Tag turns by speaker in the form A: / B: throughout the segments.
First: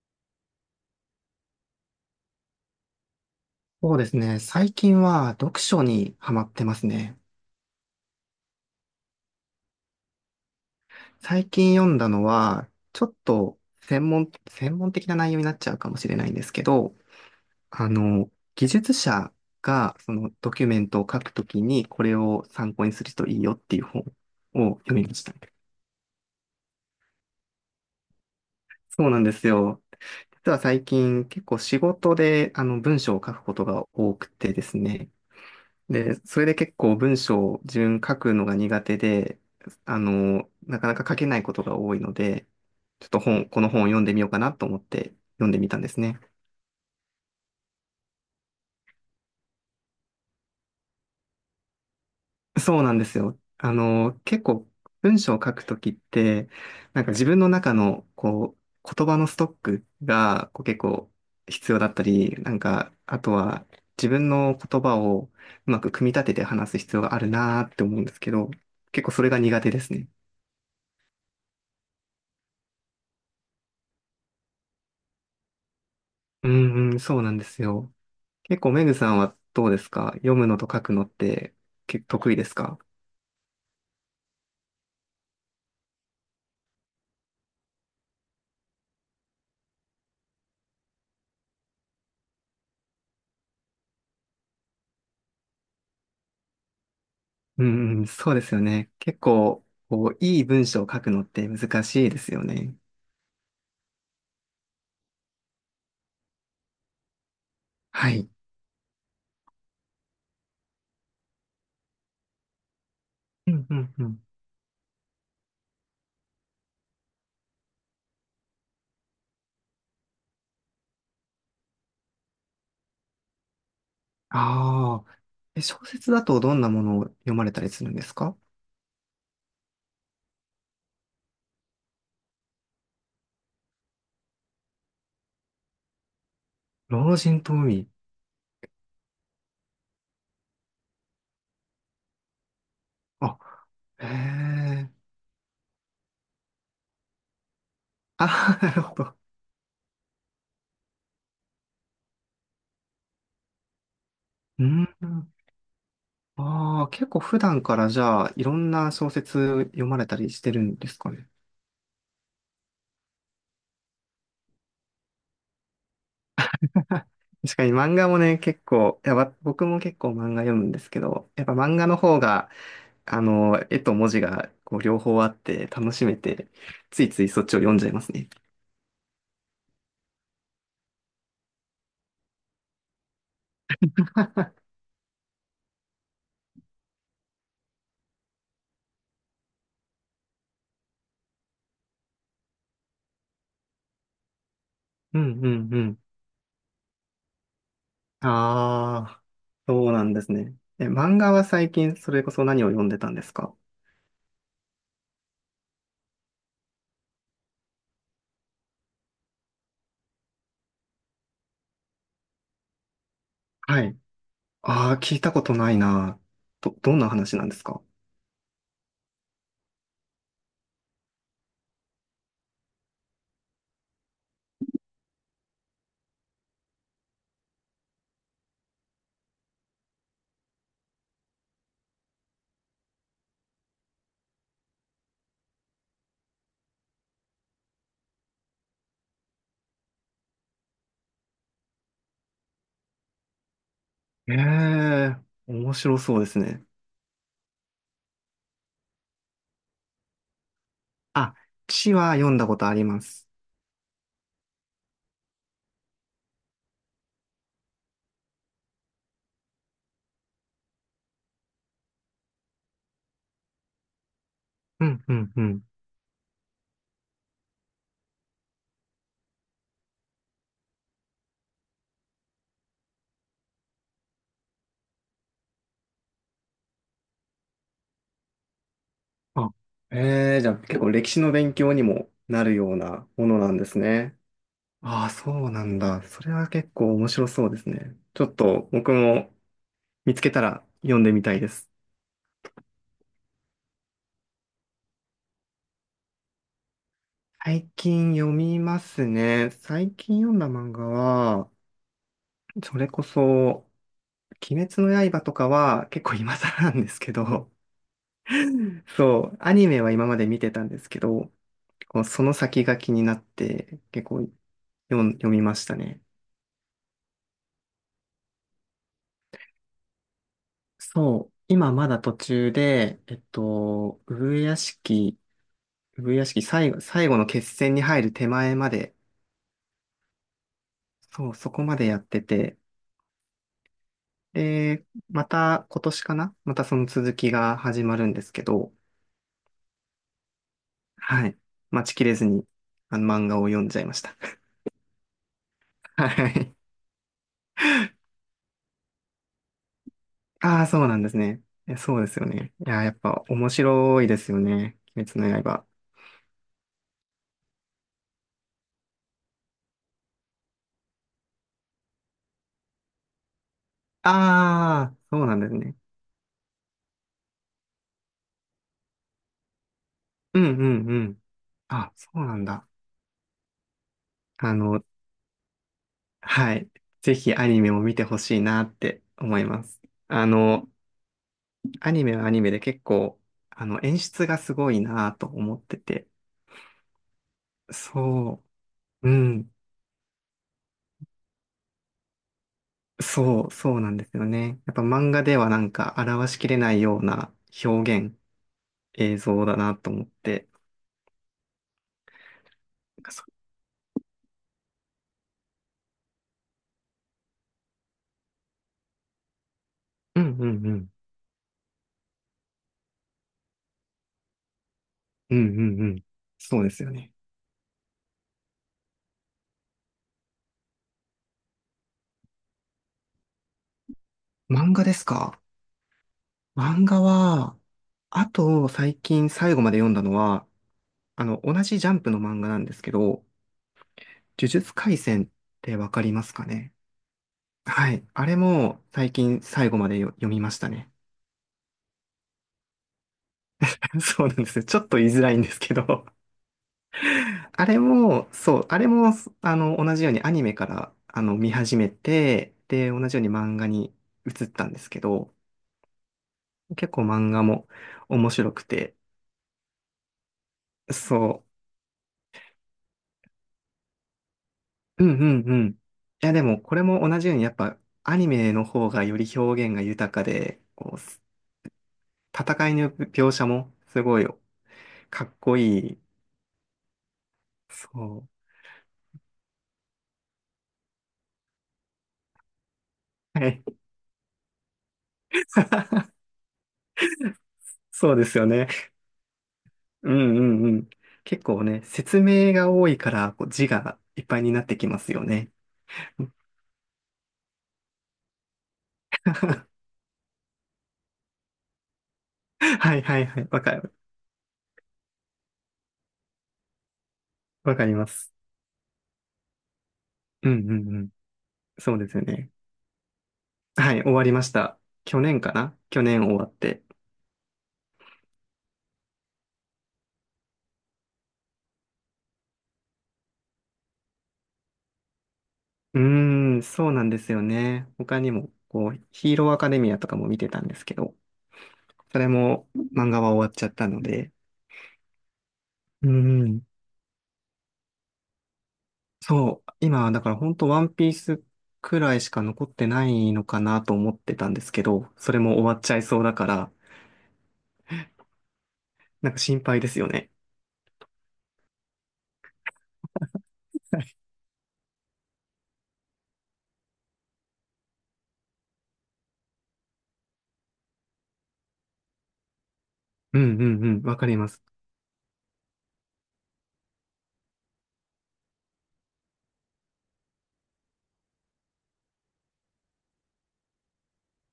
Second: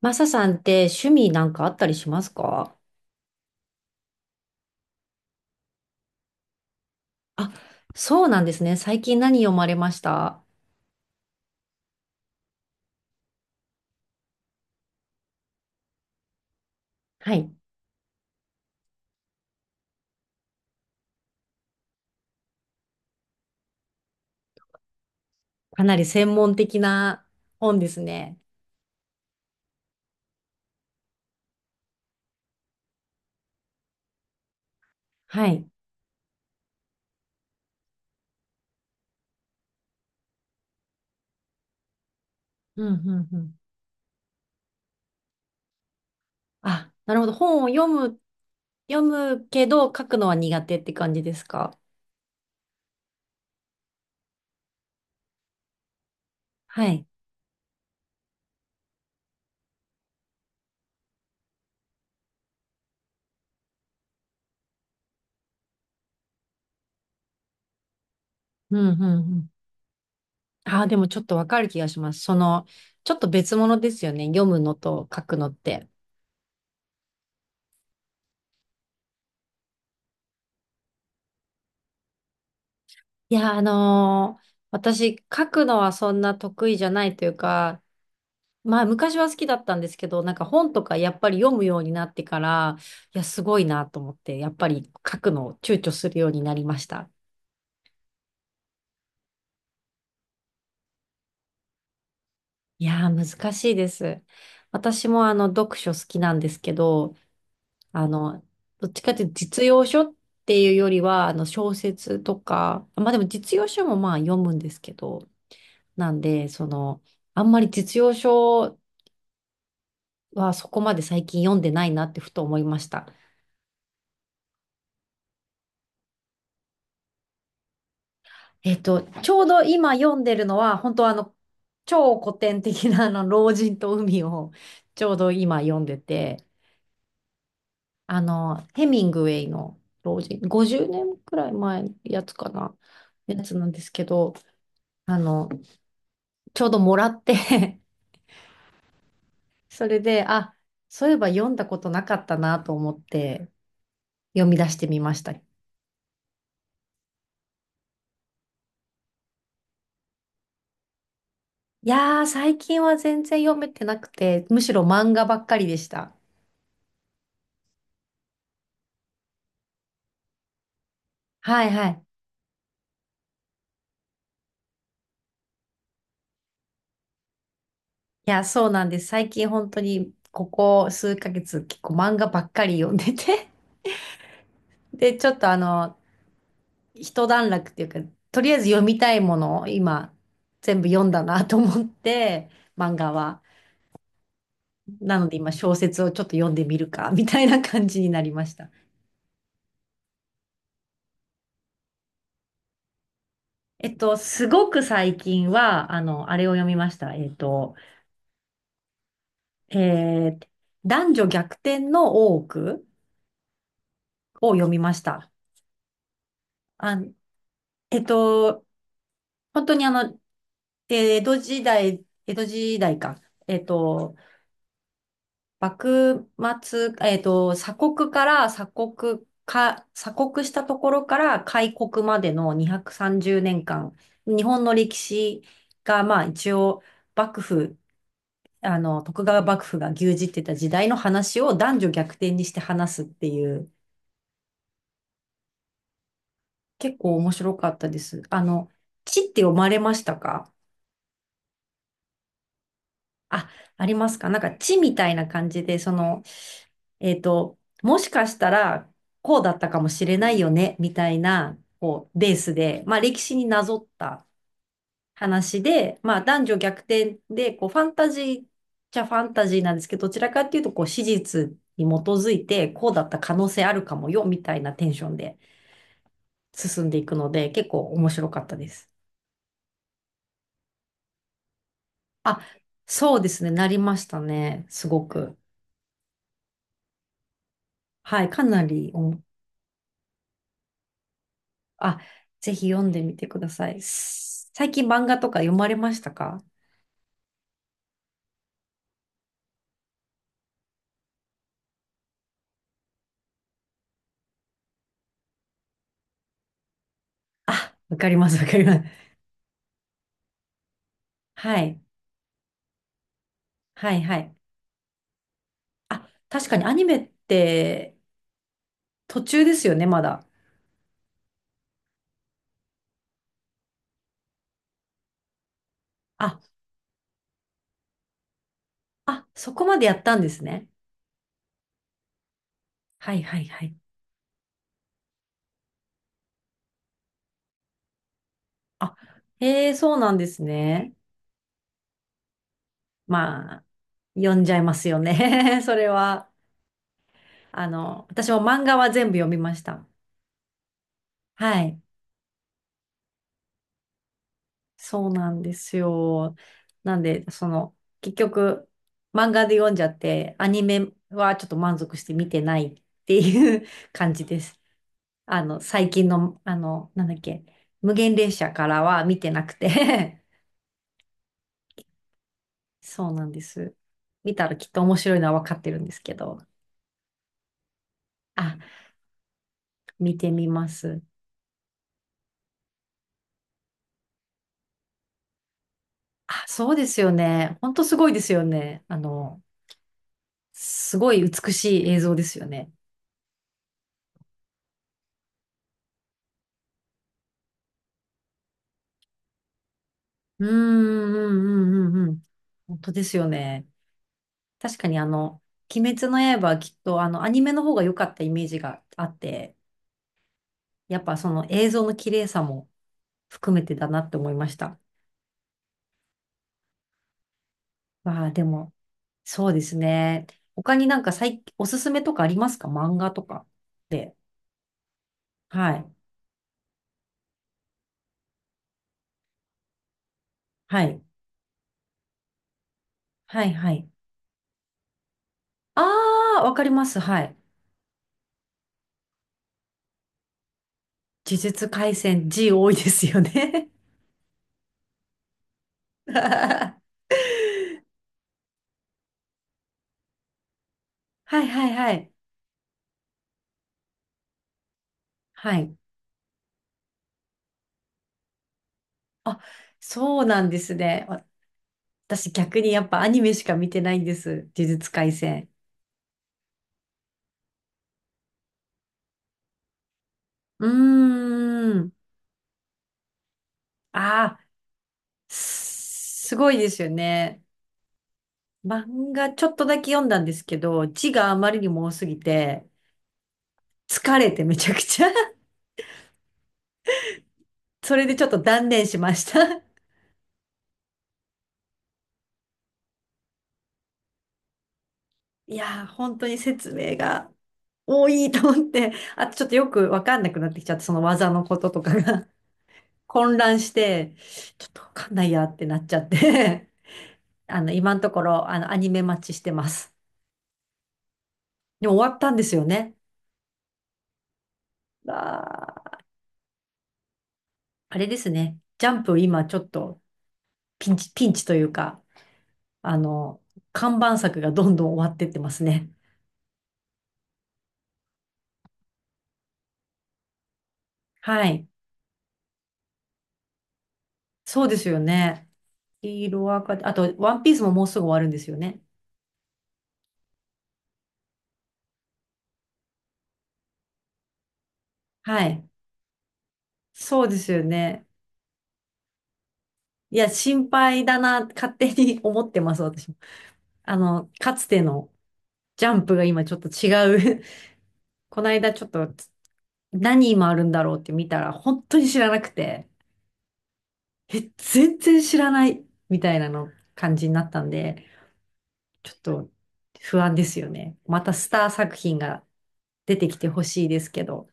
A: マサさんって趣味なんかあったりしますか？
B: そうですね。最近は読書にハマってますね。
A: あ、そうなんですね。最近何読まれました？
B: 最近読んだのは、ちょっと専門的な内容になっちゃうかもしれないんですけど、
A: はい。
B: 技術者がそのドキュメントを書くときにこれを参考にするといいよっていう本を読みました。
A: かなり専門的な本ですね。
B: そうなんですよ。実は最近結構仕事で文章を書くことが多くてですね、
A: はい。
B: で、それで結構文章を自分書くのが苦手で、なかなか書けないことが多いので、
A: うん、
B: ちょっ
A: う
B: と
A: ん、う
B: 本、
A: ん。
B: この本を読んでみようかなと思って読んでみたんですね。
A: あ、なるほど。本を読むけど書くのは苦手って感じですか？
B: そうなんですよ。結構文章を書くときって、
A: は
B: なん
A: い。
B: か自分の中のこう、言葉のストックがこう結構必要だったり、なんか、あとは自分の言葉をうまく組み立てて話す必要があるなーって思うんですけど、
A: うん、うん、
B: 結構それ
A: う
B: が
A: ん。
B: 苦手ですね。
A: あー、でもちょっとわかる気がします。ちょっと別物ですよね。読むのと書くのって。
B: うんうん、そうなんですよ。結構、メグさんはどうですか？読むのと書くのって結構得意ですか？
A: いや、私、書くのはそんな得意じゃないというか、まあ、昔は好きだったんですけど、なんか本とかやっぱり読むようになってから、いや、すごいなと思って、やっぱり書くのを躊躇するようになりました。
B: うんうん、そうですよね。結構、こう、いい文章を書くのって難しいですよね。
A: いやー、難しいです。私も読書好きなんですけど、あ
B: はい。
A: の、どっちかっていうと実用書っていうよりは、小説とか、まあでも
B: う
A: 実
B: ん
A: 用
B: う
A: 書
B: ん
A: も
B: う
A: まあ
B: ん。
A: 読むんですけど、なんで、あんまり実用書はそこまで最近読んでないなってふと思いました。
B: ああ。え、小説だとどんなものを読まれたりするんですか？
A: ちょうど今読んでるのは、本当超古典的な老人と海をちょうど今読んでて、
B: 老人と海。
A: ヘミングウェイの老人、50年くらい前のやつかな、
B: あ、
A: やつなんですけ
B: へ
A: ど、
B: え。
A: あの、ちょうどもらって
B: あ、なるほど。
A: それで、あ、そういえば読んだことなかったなと思って読み
B: う
A: 出して
B: ん。
A: みました。い
B: ああ、結構普段からじゃあ、いろんな小説読まれたりしてるんですかね。
A: やー、最近は全然読めてなくて、むしろ漫画ばっかりでした。
B: 確かに漫画もね、結構、いや、僕も結構漫画読むんですけど、やっぱ
A: はい
B: 漫画
A: は
B: の
A: い。
B: 方が、絵と文字がこう両方あって楽しめて、ついついそっちを読んじゃいますね。
A: いや、そうなんです。最近本当にここ数ヶ月結構漫画ばっかり読んでて で、ちょっと一段落っていうか、とりあえず読みたいものを今全部読んだなと思って、漫画は。な
B: う
A: ので
B: んう
A: 今小
B: んうん。
A: 説をちょっと読んでみるか、みたいな感じになりました。
B: ああ、そうなんですね。え、漫画は最近それこそ何を読んでたんですか？
A: すごく最近は、あれを読みました。えー男女逆転の大奥
B: はい。
A: を読み
B: あ
A: ま
B: あ、
A: し
B: 聞い
A: た。
B: たことないな。ど
A: あ、
B: んな話なんですか？
A: えっと、本当にで、江戸時代、江戸時代か。えっと、幕末、鎖国から鎖国か、鎖国したところから開国までの230年間、日本の歴史が、まあ一応、幕府、徳川幕府が牛耳ってた時代の話を男女逆転にして話すっていう、
B: ええ、面白そうですね。
A: 結構面白かったです。地って読まれましたか？
B: あ、地は読んだことあります。
A: あ、ありますか？なんか地みたいな感じで、もしかしたらこうだったかもしれないよね、みたいな、こう、ベースで、まあ歴史になぞった
B: うんうんう
A: 話
B: ん。
A: で、まあ男女逆転で、こう、ファンタジーっちゃファンタジーなんですけど、どちらかっていうと、こう、史実に基づいて、こうだった可能性あるかもよ、みたいなテンションで進んでいくので、結構面白かったです。
B: あ、えー、じゃあ結構歴史の勉強にも
A: あ、
B: なるような
A: そう
B: も
A: で
B: の
A: すね、
B: なんで
A: なり
B: す
A: まし
B: ね。
A: たね、すご
B: ああ、そ
A: く。
B: うなんだ。それは結構面白そうですね。ちょ
A: はい、
B: っ
A: かな
B: と僕
A: り。
B: も見つけたら読んでみたいです。
A: あ、ぜひ読んでみてください。最近漫画とか読まれましたか？
B: 最近読みますね。最近読んだ漫画は、それこそ、鬼滅の刃とかは結構今更なんですけど、
A: あ、わかります、わかりま す。
B: そう、アニメは今まで見てたんですけど、
A: はい、
B: こうその先が気になって
A: はい、
B: 結
A: は
B: 構
A: い。
B: 読みましたね。
A: あ、確かにアニメって途中ですよね、まだ。
B: そう、今まだ途中で、えっと、上屋敷、
A: あ、
B: 最後の決戦に入る手前まで、
A: あ、そこまでやったんですね。
B: そう、そこまでやってて、
A: はい、はい、はい。
B: で、また今年かな、またその続きが始まるんですけど、
A: あ、へえ、そうなんですね。
B: はい。待ちきれずに、あの漫画を
A: ま
B: 読
A: あ、
B: んじゃいました。
A: 読んじゃいますよね。それ
B: は
A: は。
B: い。
A: 私も漫画は全部読みました。
B: ああ、そうなんですね。
A: は
B: え、
A: い。
B: そうですよね。いや、やっぱ面白いですよね。鬼
A: そうな
B: 滅
A: ん
B: の
A: で
B: 刃。
A: すよ。なんで、結局、漫画で読んじゃって、アニメはちょっと満足して見てないっていう 感じです。
B: ああ、そうなんですね。
A: 最近の、なんだっけ、無限列車からは見てなくて
B: うんうんうん。あ、そうなんだ。
A: そうなんです。見た
B: あ
A: らきっと
B: の、
A: 面白いのは分かってるんですけど。
B: はい。ぜひアニメも見てほしい
A: あ、
B: なって思います。
A: 見
B: あ
A: てみま
B: の、
A: す。
B: アニメはアニメで結構、演出がすごいなと思ってて。
A: あ、そうですよね。ほんとすごいです
B: そ
A: よね。
B: う、うん、
A: すごい美しい映像ですよね。
B: そうなんですよね。やっぱ漫画ではなんか表しきれないような表現、映像だなと思っ
A: うー
B: て。
A: ん、うん、うん、うん。うん、本当
B: な
A: で
B: んか
A: す
B: そ
A: よね。確かに鬼滅の刃はきっとアニメの方が良かったイメージがあって、
B: んうんうん。
A: やっぱその映像の綺麗さも含めてだなって思いました。
B: うんうんうん。そうですよね。
A: まあでも、そうですね。他になんか最おすすめとかありますか？漫画とかで。
B: 漫画ですか？
A: はい。
B: 漫画は、あと最近最後まで読んだのは、
A: はい。
B: 同じジャンプの漫画なんですけど、
A: はい、はい。
B: 呪術廻戦って
A: あ
B: わかります
A: あ、
B: か
A: わかり
B: ね？
A: ます。はい。
B: はい。あれも最近最後まで読みましたね。
A: 呪術廻戦 G 多いですよね。
B: そうなんですよ。ちょっと言いづらいんですけど。
A: は
B: あれも、そう、あれも、同じようにアニメから、
A: い、はい、
B: 見始め
A: はい。
B: て、で、同じように漫画に移ったんですけど、
A: はい。
B: 結構漫画も面白くて、
A: あ、そうなんですね。
B: そ
A: 私逆にやっぱアニメしか見てないんです。呪術
B: う、うん
A: 廻
B: う
A: 戦。
B: んうん。いや、でも、これも同じように、やっぱ、アニメの方がより表現が豊かで、こう、
A: うーん。
B: 戦いの描写もすご
A: あ
B: い
A: あ、
B: かっこいい、
A: すごいですよね。
B: そ
A: 漫画ちょっとだけ読んだんですけど、字があまりにも多すぎて、
B: う。はい。
A: 疲れてめちゃくちゃ それ
B: そ
A: で
B: う
A: ち
B: で
A: ょっと
B: すよ
A: 断
B: ね。
A: 念しました。
B: うんうんうん。結構ね、説明が多いから、こう字がいっぱいになってきますよね。
A: いやー、本当に説明が多いと思って、あとちょっとよ くわかんなくなってきちゃって、その技のこととかが
B: はい はい
A: 混
B: はい。
A: 乱
B: わ
A: し
B: かる。
A: て、ちょっとわかんないやってなっちゃって
B: わか
A: 今
B: り
A: の
B: ま
A: とこ
B: す。
A: ろ、アニメ待ちしてます。
B: うんうんうん。
A: でも
B: そうで
A: 終わ
B: す
A: っ
B: よ
A: たんで
B: ね。
A: すよね。
B: はい、終わりました。
A: あ
B: 去年かな、
A: ー、
B: 去年終わって。
A: あれですね。ジャンプ今ちょっとピンチ、ピンチというか、あの、看板作がどんどん終わってってますね。
B: うーん、そうなんですよね。他にも、こう、ヒーローアカデミアとかも見てたんですけど、
A: はい。
B: それも漫画は終わっちゃったので。
A: そうですよね。
B: うー
A: ヒー
B: う
A: ローア
B: ん
A: カデあと、ワンピースももうすぐ終わるんですよね。
B: そう、今、だから本当ワンピースくらいしか残ってないのかなと思ってたんですけど、それ
A: は
B: も終
A: い。
B: わっちゃいそうだから、
A: そうですよね。
B: なんか心配ですよ
A: いや、
B: ね。
A: 心配だな、勝手に 思ってます、私も。かつてのジャンプが今ちょっと違う この間ちょっと何今あるんだろうって見たら本当に知らなくて、
B: うんうんうん、わかりま
A: え、
B: す。
A: 全然知らないみたいなの感じになったんで、ちょっと不安ですよね。またスター作品が出てきてほしいですけど。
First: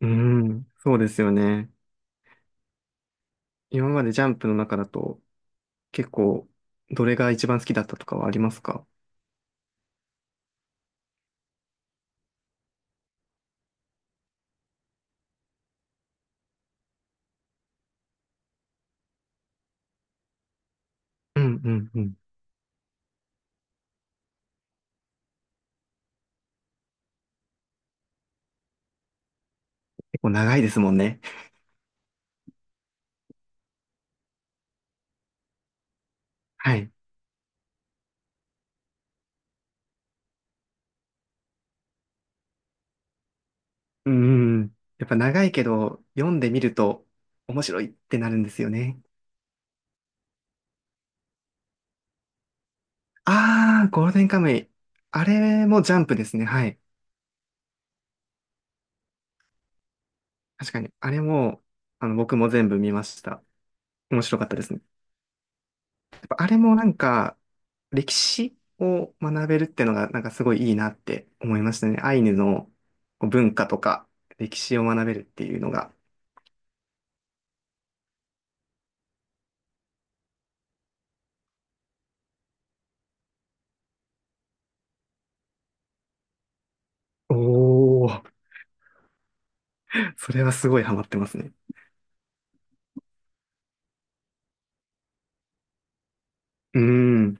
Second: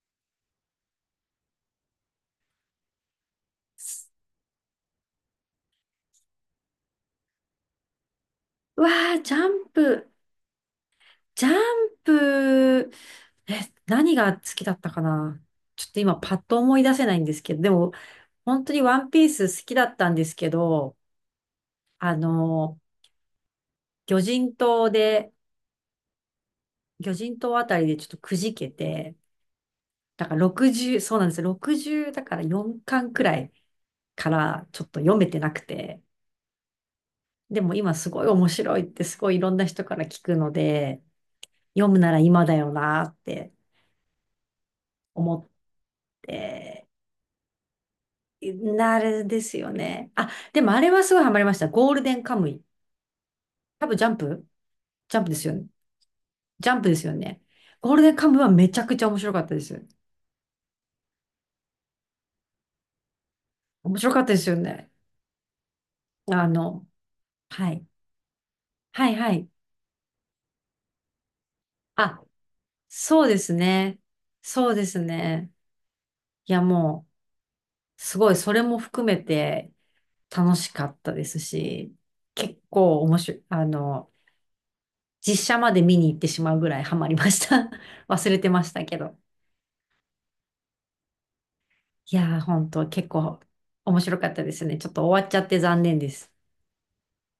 B: うん、そうですよね。今までジャンプの中だと、結構、どれが一番好きだったとかはあります
A: う
B: か？
A: わー、ジャンプ、え、何が好きだったかな。ちょっと今パッと思い出せないんですけど、でも本当にワンピース好きだったんですけど、
B: うんうんうん。
A: あの、魚人島で、魚人島あたりでちょっとくじけて、
B: 結
A: だ
B: 構
A: から
B: 長いですもん
A: 60、そう
B: ね。
A: なんですよ。60だから4巻くらいからちょっと読めてなくて。
B: はい。
A: でも今すごい面白いってすごいいろんな人から聞くので、読むなら今だよなって
B: うんうんうん。やっぱ
A: 思
B: 長
A: っ
B: いけど、読んでみる
A: て、
B: と面白いってなるんですよ
A: な
B: ね。
A: るですよね。あ、でもあれはすごいハマりました。ゴールデンカムイ。
B: あ
A: 多
B: ー、
A: 分ジ
B: ゴー
A: ャ
B: ル
A: ン
B: デンカ
A: プ
B: ムイ。
A: ジャン
B: あ
A: プですよね。
B: れもジャンプですね。は
A: ジャ
B: い。
A: ンプですよね。ゴールデンカムイはめちゃくちゃ面白かったです。
B: 確かに、あれも、僕も全部見ました。
A: 面白かっ
B: 面
A: たで
B: 白か
A: す
B: っ
A: よ
B: たですね。
A: ね。
B: やっぱ
A: あ
B: あれもな
A: の、
B: んか、
A: はい。
B: 歴史
A: はい
B: を
A: はい。
B: 学べるってのが、なんかすごいいいなって思いましたね。ア
A: あ、
B: イヌの
A: そう
B: こう
A: です
B: 文化と
A: ね。
B: か、歴
A: そう
B: 史を
A: です
B: 学べるって
A: ね。
B: いうのが。
A: いや、もう、すごい、それも含めて楽しかったですし、結構面白い、実写まで見に行ってしまうぐらいハマりました。
B: おお。
A: 忘れてましたけど。
B: それはすごいハマってますね。
A: いやー、本当結構面白かったですね。ちょっと終わっちゃって残念です。
B: うーん。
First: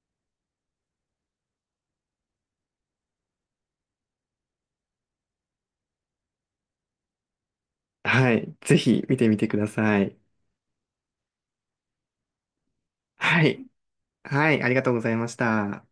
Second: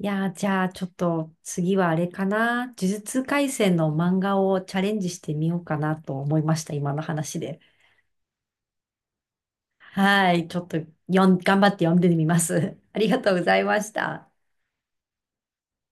A: いやー、じゃあ、ちょっと次はあれかな。呪術廻戦の漫画をチャレンジしてみようかなと思いました、今の話で。
B: はい。ぜひ見てみてください。
A: はい、ちょっと頑張って読んでみます。ありがとうご
B: は
A: ざい
B: い。
A: ました。
B: はい。ありがとうございました。